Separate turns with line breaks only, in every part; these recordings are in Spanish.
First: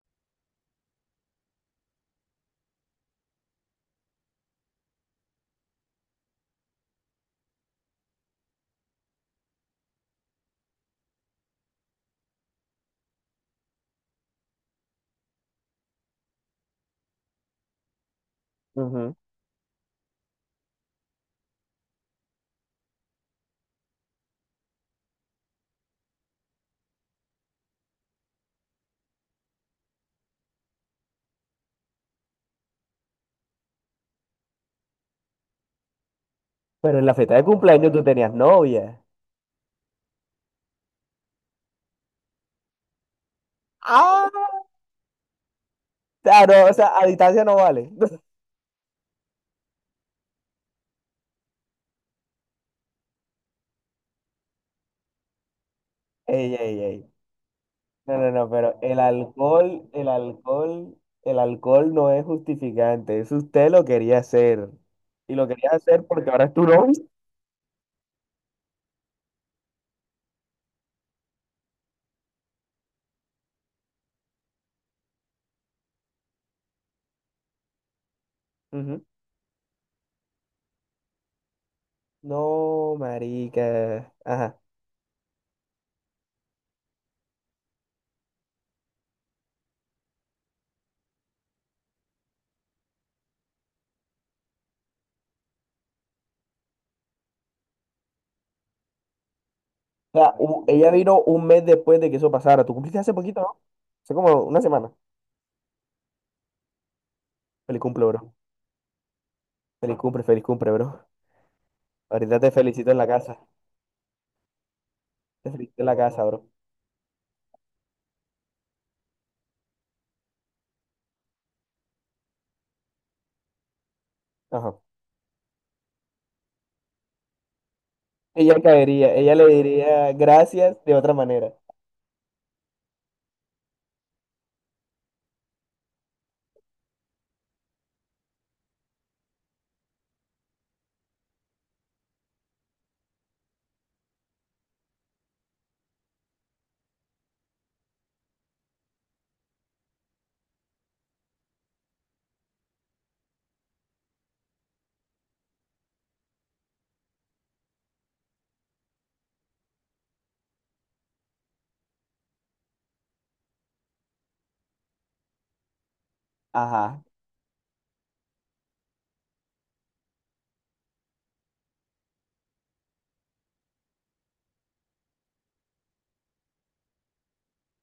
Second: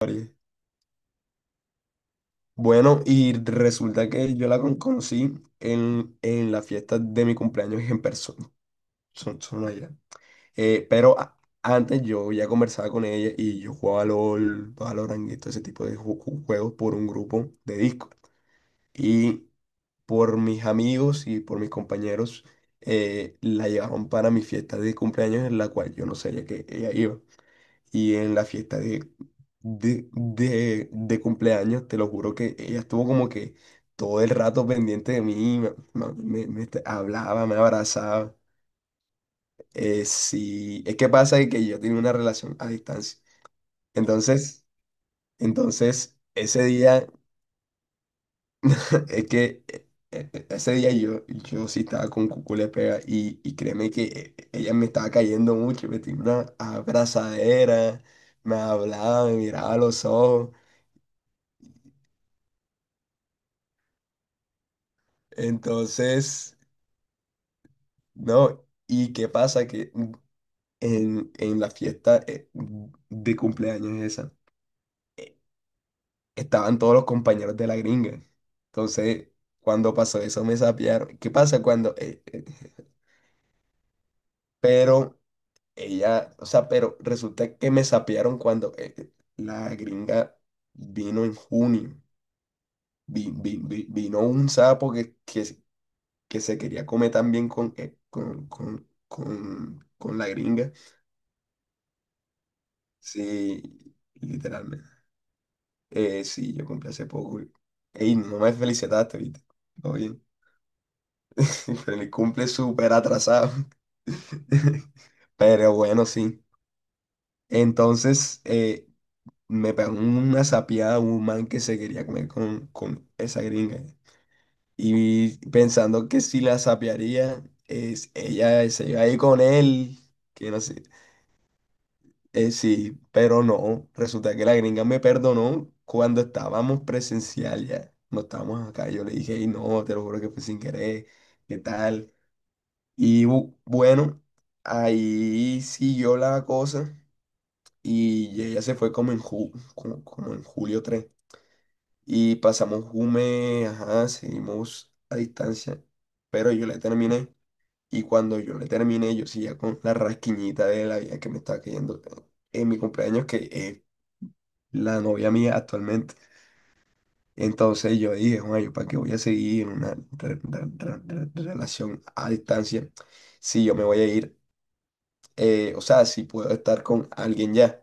Ari. Bueno, y resulta que yo la conocí en la fiesta de mi cumpleaños en persona, son allá. Pero antes yo ya conversaba con ella y yo jugaba LOL, Valorant y todo ese tipo de juegos por un grupo de disco.
Ujú.
Y por mis amigos y por mis compañeros la llevaron para mi fiesta de cumpleaños en la cual yo no sabía que ella iba. Y en la fiesta de cumpleaños, te lo juro que ella estuvo como que todo el rato pendiente de mí, me
Pero en la fiesta de
hablaba, me
cumpleaños tú tenías
abrazaba.
novia.
Sí, es que pasa que yo tenía una relación a distancia.
Ah,
Entonces, entonces
Ah,
ese
no, o sea,
día,
a distancia no vale.
es que ese día yo sí estaba con cucú pega y créeme que ella me estaba cayendo mucho, me tenía una
Ey, ey, ey.
abrazadera,
No, no, no,
me
pero el
hablaba, me miraba a
alcohol,
los
el
ojos.
alcohol, el alcohol no es justificante. Eso usted lo quería hacer. Y lo quería hacer porque ahora es
Entonces,
tu novia.
no, ¿y qué pasa? Que en la fiesta de cumpleaños esa, estaban todos los compañeros de la gringa.
Ujú.
Entonces, cuando pasó eso, me sapearon. ¿Qué pasa cuando…
No, marica. Ajá.
pero ella, o sea, pero resulta que me sapearon cuando la gringa vino en junio. Vino un sapo que se quería comer también con,
O
con la
sea,
gringa.
ella vino un mes después de que eso pasara. Tú cumpliste hace poquito, ¿no?
Sí,
Hace como una
literalmente.
semana.
Sí, yo cumplí hace poco. Y…
Feliz cumple,
Ey,
bro.
no me felicitaste, ¿viste? Todo bien.
Feliz cumple, bro.
Pero el
Ahorita
cumple
te felicito
súper
en la casa.
atrasado.
Te
Pero
felicito en la
bueno,
casa,
sí.
bro.
Entonces, me pegó una sapiada un man que se quería comer con esa gringa.
Ajá.
Y pensando que si la sapearía, es,
Ella
ella se iba a
caería,
ir
ella
con
le
él,
diría
que no
gracias
sé.
de otra manera.
Sí, pero no, resulta que la gringa me perdonó cuando estábamos presencial ya, no estábamos acá, yo le dije, y no, te lo juro que fue sin querer, ¿qué tal? Y bueno, ahí siguió la cosa y ella se fue como en, ju- como, como en 3 de julio y pasamos Jume, ajá, seguimos a distancia, pero yo le terminé. Y cuando yo le terminé yo seguía con la rasquiñita de la vida que me estaba cayendo en mi cumpleaños que… es la novia mía actualmente.
Ajá,
Entonces yo dije, bueno, ¿yo para qué voy a seguir en una relación a distancia si yo me voy a ir? Eh, o sea, si puedo estar con alguien ya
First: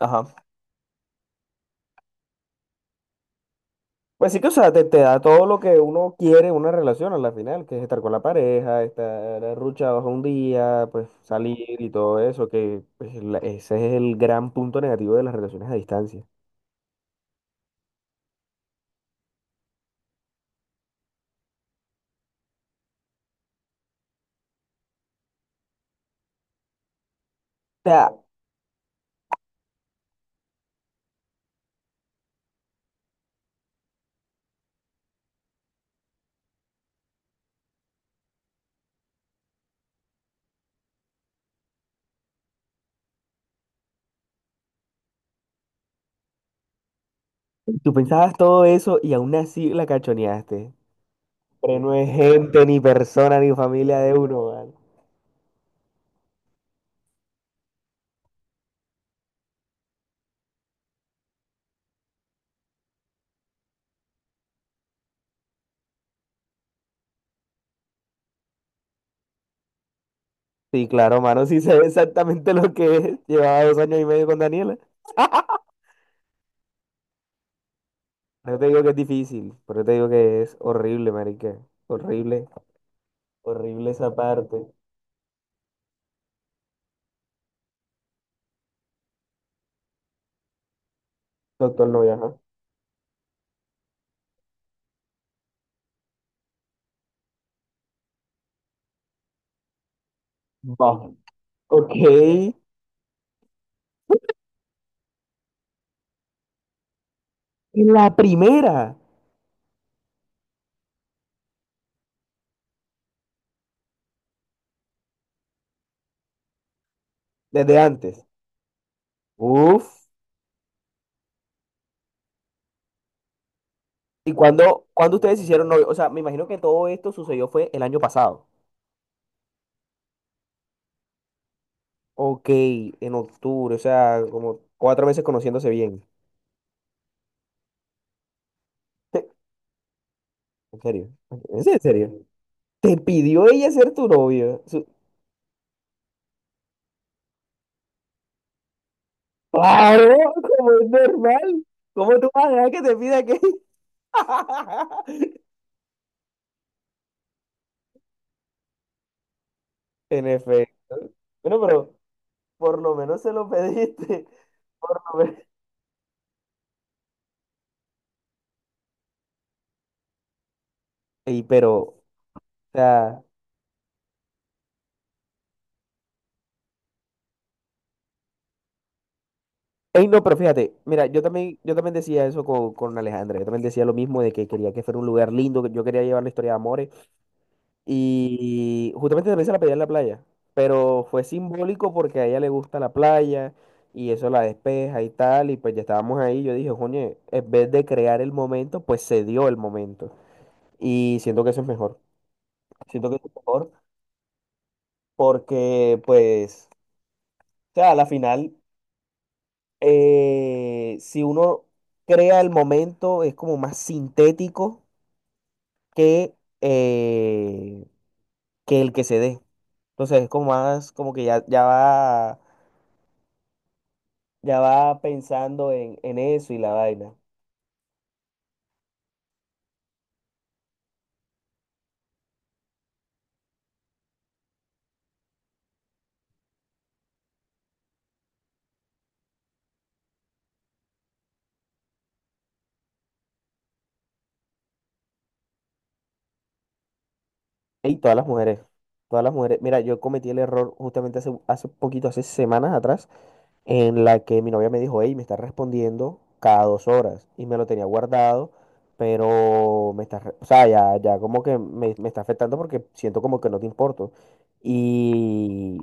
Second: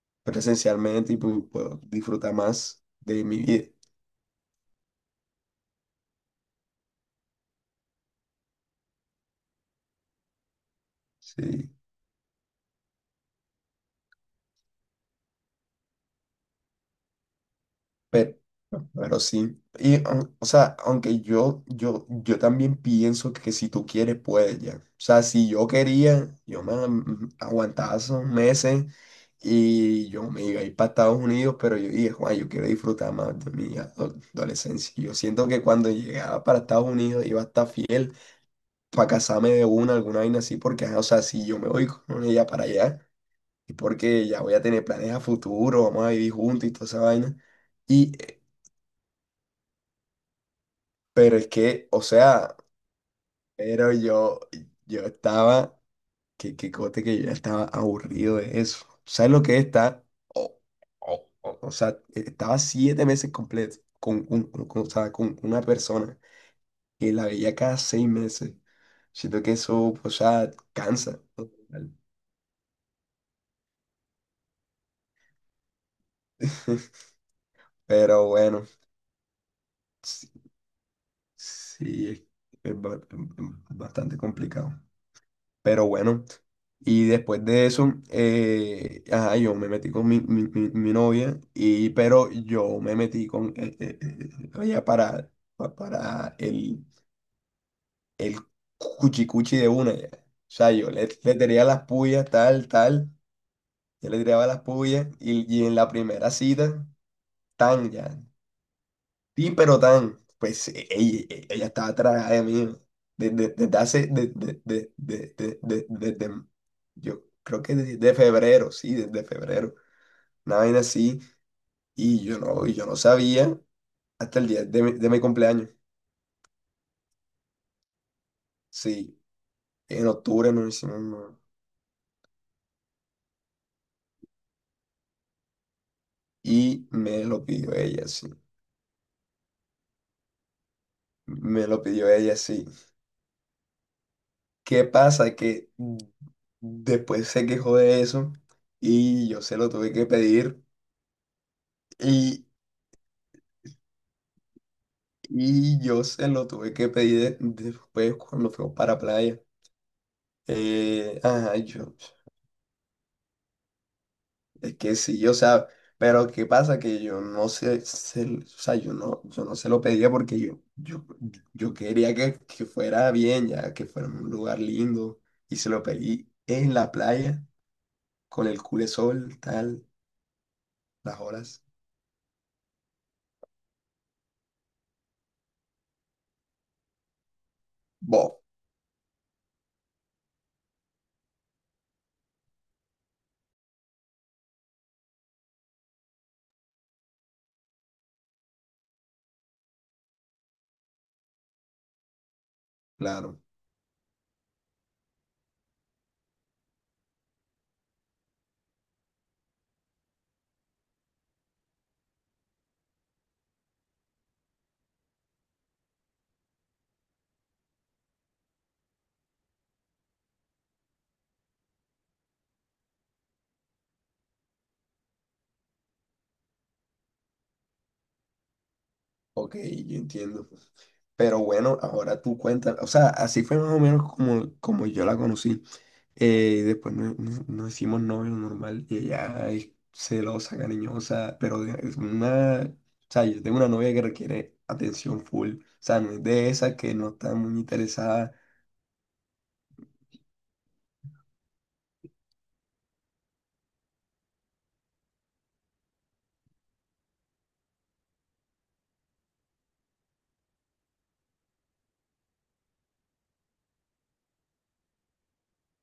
ajá.
presencialmente y puedo disfrutar más de mi vida.
Pues sí que, o sea, te da todo lo que uno quiere en una relación a la final, que es estar con la pareja, estar arruchados un día, pues
Sí.
salir y todo eso, que pues, ese es el gran punto negativo de las relaciones a distancia.
Pero, pero sí. Y, o sea, aunque yo también pienso que si tú quieres, puedes ya. O sea, si yo quería, yo me
O
aguantaba
sea,
esos meses y yo me iba a ir para Estados Unidos, pero yo dije, Juan, yo quiero disfrutar más de mi adolescencia. Y yo siento que cuando llegaba para Estados Unidos iba a estar fiel para casarme de una, alguna vaina así, porque, ajá, o sea, si yo me voy con ella para allá, es porque ya voy a tener planes a futuro, vamos a vivir juntos y toda esa vaina.
tú
Y
pensabas todo eso y aún así la cachoneaste.
pero es
Pero
que,
no
o
es
sea,
gente, ni persona, ni
pero
familia de uno, mano.
yo estaba, que cote que yo ya estaba aburrido de eso. ¿Sabes lo que es estar? O, o sea, estaba 7 meses completos o sea, con una persona que la veía cada 6 meses. Siento que eso, o sea,
Sí, claro,
cansa.
mano, sí sé exactamente lo que es. Llevaba 2 años y medio con Daniela.
Pero
No
bueno,
te digo que es difícil, pero te digo
sí,
que es horrible, marica.
sí,
Horrible,
es ba- es
horrible esa
bastante
parte.
complicado. Pero bueno, y después de eso, ajá, yo me metí con mi novia,
Doctor
y,
Noya,
pero
ajá.
yo me metí con ella para, para el cuchicuchi de una. Ya. O sea, yo
Va.
le tiraba las puyas,
Ok.
tal, tal, yo le tiraba las puyas, y en la primera cita, tan
En la
ya.
primera,
Sí, pero tan, pues ella, ella estaba atrás de mí desde, desde hace, desde, yo creo que
desde
desde
antes.
febrero, sí, desde febrero,
Uf.
una vaina así, y yo no sabía
¿Y
hasta el día
cuándo,
de
cuándo
mi
ustedes se hicieron
cumpleaños,
novio? O sea, me imagino que todo esto sucedió fue el año pasado.
sí, en octubre no hicimos nada,
Ok, en octubre, o sea, como 4 meses conociéndose bien.
y me lo pidió ella, sí,
¿En serio? ¿En
me
serio? ¿En
lo pidió
serio?
ella, sí.
¿Te pidió ella ser tu novia?
¿Qué pasa? Que después se quejó de eso, y yo se lo tuve que
Claro,
pedir.
como es normal. ¿Cómo tú vas a dejar que te pida que...
Y yo se lo tuve que pedir después cuando fuimos para playa.
En efecto.
Ajá,
Bueno,
yo,
pero por lo menos se lo pediste.
es que
Por lo
sí, o
menos.
sea, pero ¿qué pasa? Que yo no sé, se, o sea, yo no, yo no se lo pedía porque
Ey, pero,
yo
o
quería que fuera
sea.
bien, ya que fuera un lugar lindo. Y se lo pedí en la playa, con el cule sol tal,
Ey, no, pero fíjate, mira,
las
yo también,
olas.
yo también decía eso con Alejandra. Yo también decía lo mismo de que quería que fuera un lugar lindo, que yo quería llevar la historia de amores.
Bo,
Y justamente también se la pedí en la playa. Pero fue simbólico porque a ella le gusta la playa y eso la despeja y tal. Y pues ya estábamos ahí. Yo dije, coño, en vez de crear el momento, pues se dio el momento. Y siento que eso es mejor. Siento que es
claro,
mejor porque, pues, o sea, a la final, si uno crea el momento, es como más sintético que, eh, que el que se dé. Entonces es como más, como que ya va pensando en eso y la vaina.
ok, yo entiendo. Pero bueno, ahora tú cuentas, o sea, así fue más o menos como, como yo la conocí. Y después nos hicimos novios normal y ella es celosa, cariñosa, pero es una… O sea, yo tengo una novia que requiere atención full. O sea, no es de esa que no está muy
Y todas las
interesada.
mujeres, todas las mujeres. Mira, yo cometí el error justamente hace poquito, hace semanas atrás. En la que mi novia me dijo, hey, me estás respondiendo cada 2 horas y me lo tenía guardado, pero me está, o sea, ya como que me está afectando porque siento como que no te importo. Y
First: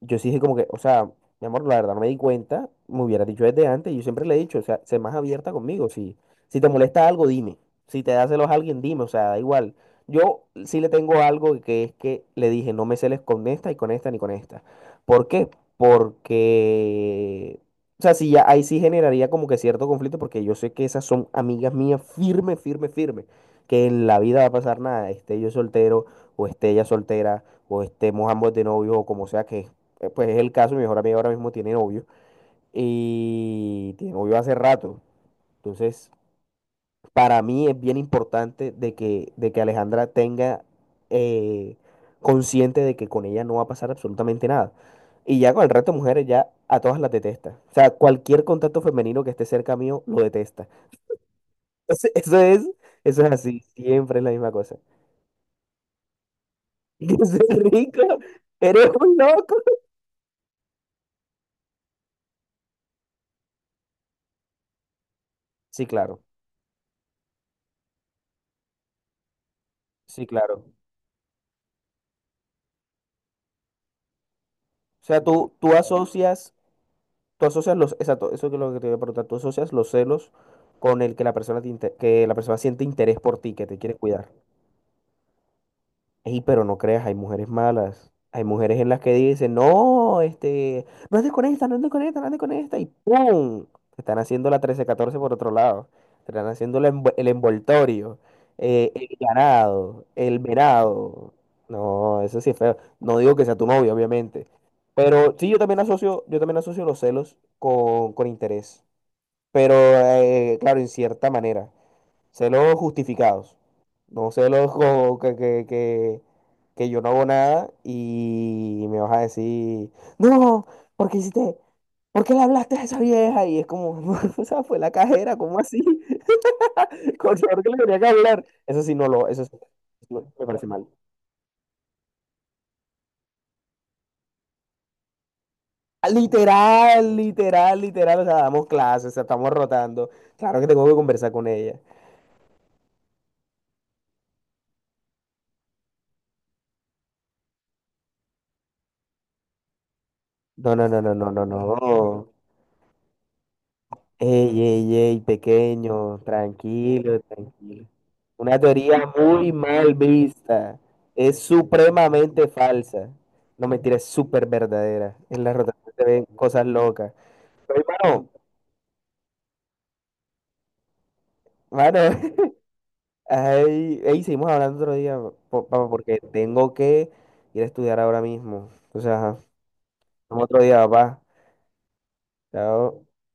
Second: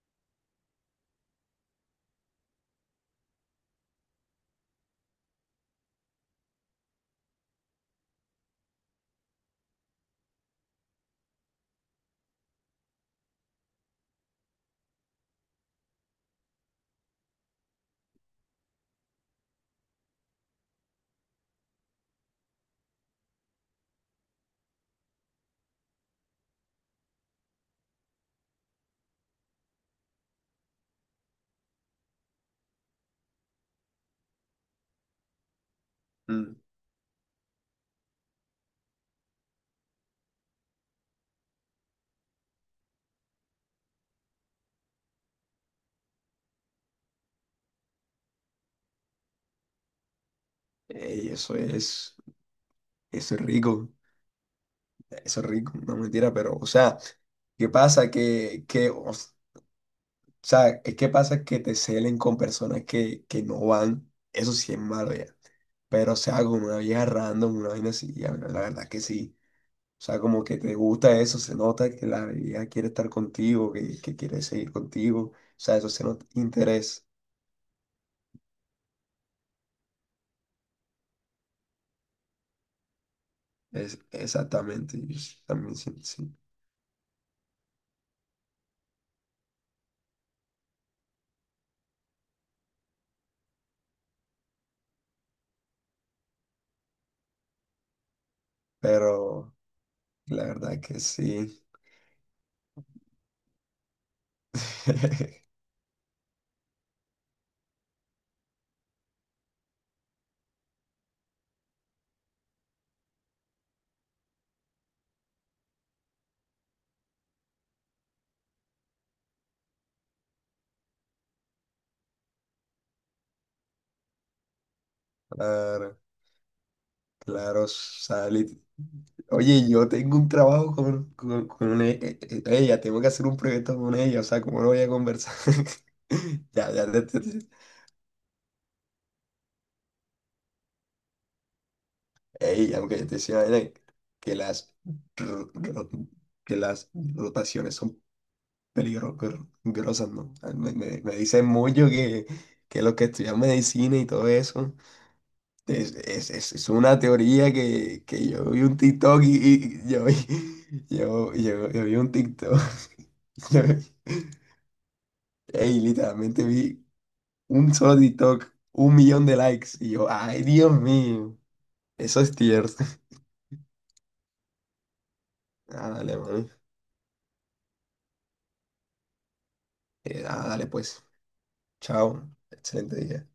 yo sí dije como que, o sea, mi amor, la verdad no me di cuenta, me hubiera dicho desde antes, yo siempre le he dicho, o sea, sé más abierta conmigo, si te molesta algo, dime, si te das celos a alguien, dime, o sea, da igual. Yo sí le tengo algo que es que le dije, no me celes con esta y con esta ni con esta. ¿Por qué? Porque, o sea, sí, ya ahí sí generaría como que cierto conflicto, porque yo sé que esas son amigas mías firme, firme, firme, que en la vida va a pasar nada, esté yo soltero o esté ella soltera o estemos ambos de novio o como sea que pues es el caso, mi mejor amiga ahora mismo tiene novio y tiene novio hace rato. Entonces,
Mm,
para mí es bien importante de que, Alejandra tenga eh, consciente de que con ella no va a pasar absolutamente nada. Y ya con el resto de mujeres ya a todas las detesta. O sea, cualquier contacto femenino que esté cerca mío lo detesta.
y
Entonces, eso es
eso es
así,
rico,
siempre es la misma cosa.
eso es rico, no mentira, pero, o sea,
Entonces,
¿qué
rico,
pasa?
eres
Que,
un loco.
o sea, es que pasa que te celen con personas que no van, eso sí es malo ya.
Sí,
Pero, o
claro,
sea, con una vieja random, una vaina así, ya, la verdad que sí. O sea,
sí,
como que
claro.
te gusta eso, se nota que la ella quiere estar contigo, que quiere seguir
O sea,
contigo. O sea, eso se nota interés.
Exacto, eso es lo que te voy a preguntar, tú asocias los celos con el que la persona que la persona siente interés por ti, que te quiere
Es
cuidar.
exactamente, yo sí también siento sí.
Ey, pero no creas, hay mujeres malas. Hay mujeres en las que dicen, no, este, no andes con esta, no andes con esta, no andes con esta, y ¡pum! Te están haciendo la trece catorce por otro lado. Te están haciendo el envoltorio, el
Pero
ganado, el
la verdad que
venado.
sí.
No, eso sí es feo. No digo que sea tu novio, obviamente. Pero sí, yo también asocio los celos con interés pero claro, en cierta manera. Celos justificados. No celos como que yo no hago nada y me vas a decir, no, ¿por qué hiciste? ¿Por qué le hablaste a esa vieja? Y es como, "No, o sea, fue la cajera, ¿cómo así?
Claro,
Con suerte
claro,
que le tenía que hablar.
Sally.
Eso sí, no lo, eso sí,
Oye, yo tengo un
no, me parece
trabajo
mal.
con ella, tengo que hacer un proyecto con ella, o sea, ¿cómo no voy a conversar?
Ah,
Ya, ya,
literal,
te…
literal, literal, o sea, damos clases, o sea, estamos rotando. Claro que tengo que conversar con ella.
Ey, aunque yo te decía vaina, que las, ro- ro- que las rotaciones son peligrosas, ¿no? Ah,
No, no, no, no,
me
no,
dicen
no,
mucho
no.
que los que estudian medicina y todo
Ey,
eso,
ey, ey, pequeño,
es una
tranquilo,
teoría
tranquilo.
que yo
Una
vi un
teoría
TikTok
muy
y
mal vista. Es
yo vi un
supremamente
TikTok.
falsa.
yo
No,
vi-
mentira, es súper verdadera. En la
Ey,
rotación se ven
literalmente
cosas
vi
locas.
un
Pero,
solo
mano,
TikTok, 1.000.000 de likes. Y yo, ay, Dios mío,
mano,
eso es tierno.
ay, ey, seguimos hablando otro día, papá,
Ah, dale,
porque
mami.
tengo que ir a estudiar ahora mismo. Entonces, ajá, vemos
Ah,
otro
dale,
día,
pues.
papá.
Chao. Excelente
Chao.
día.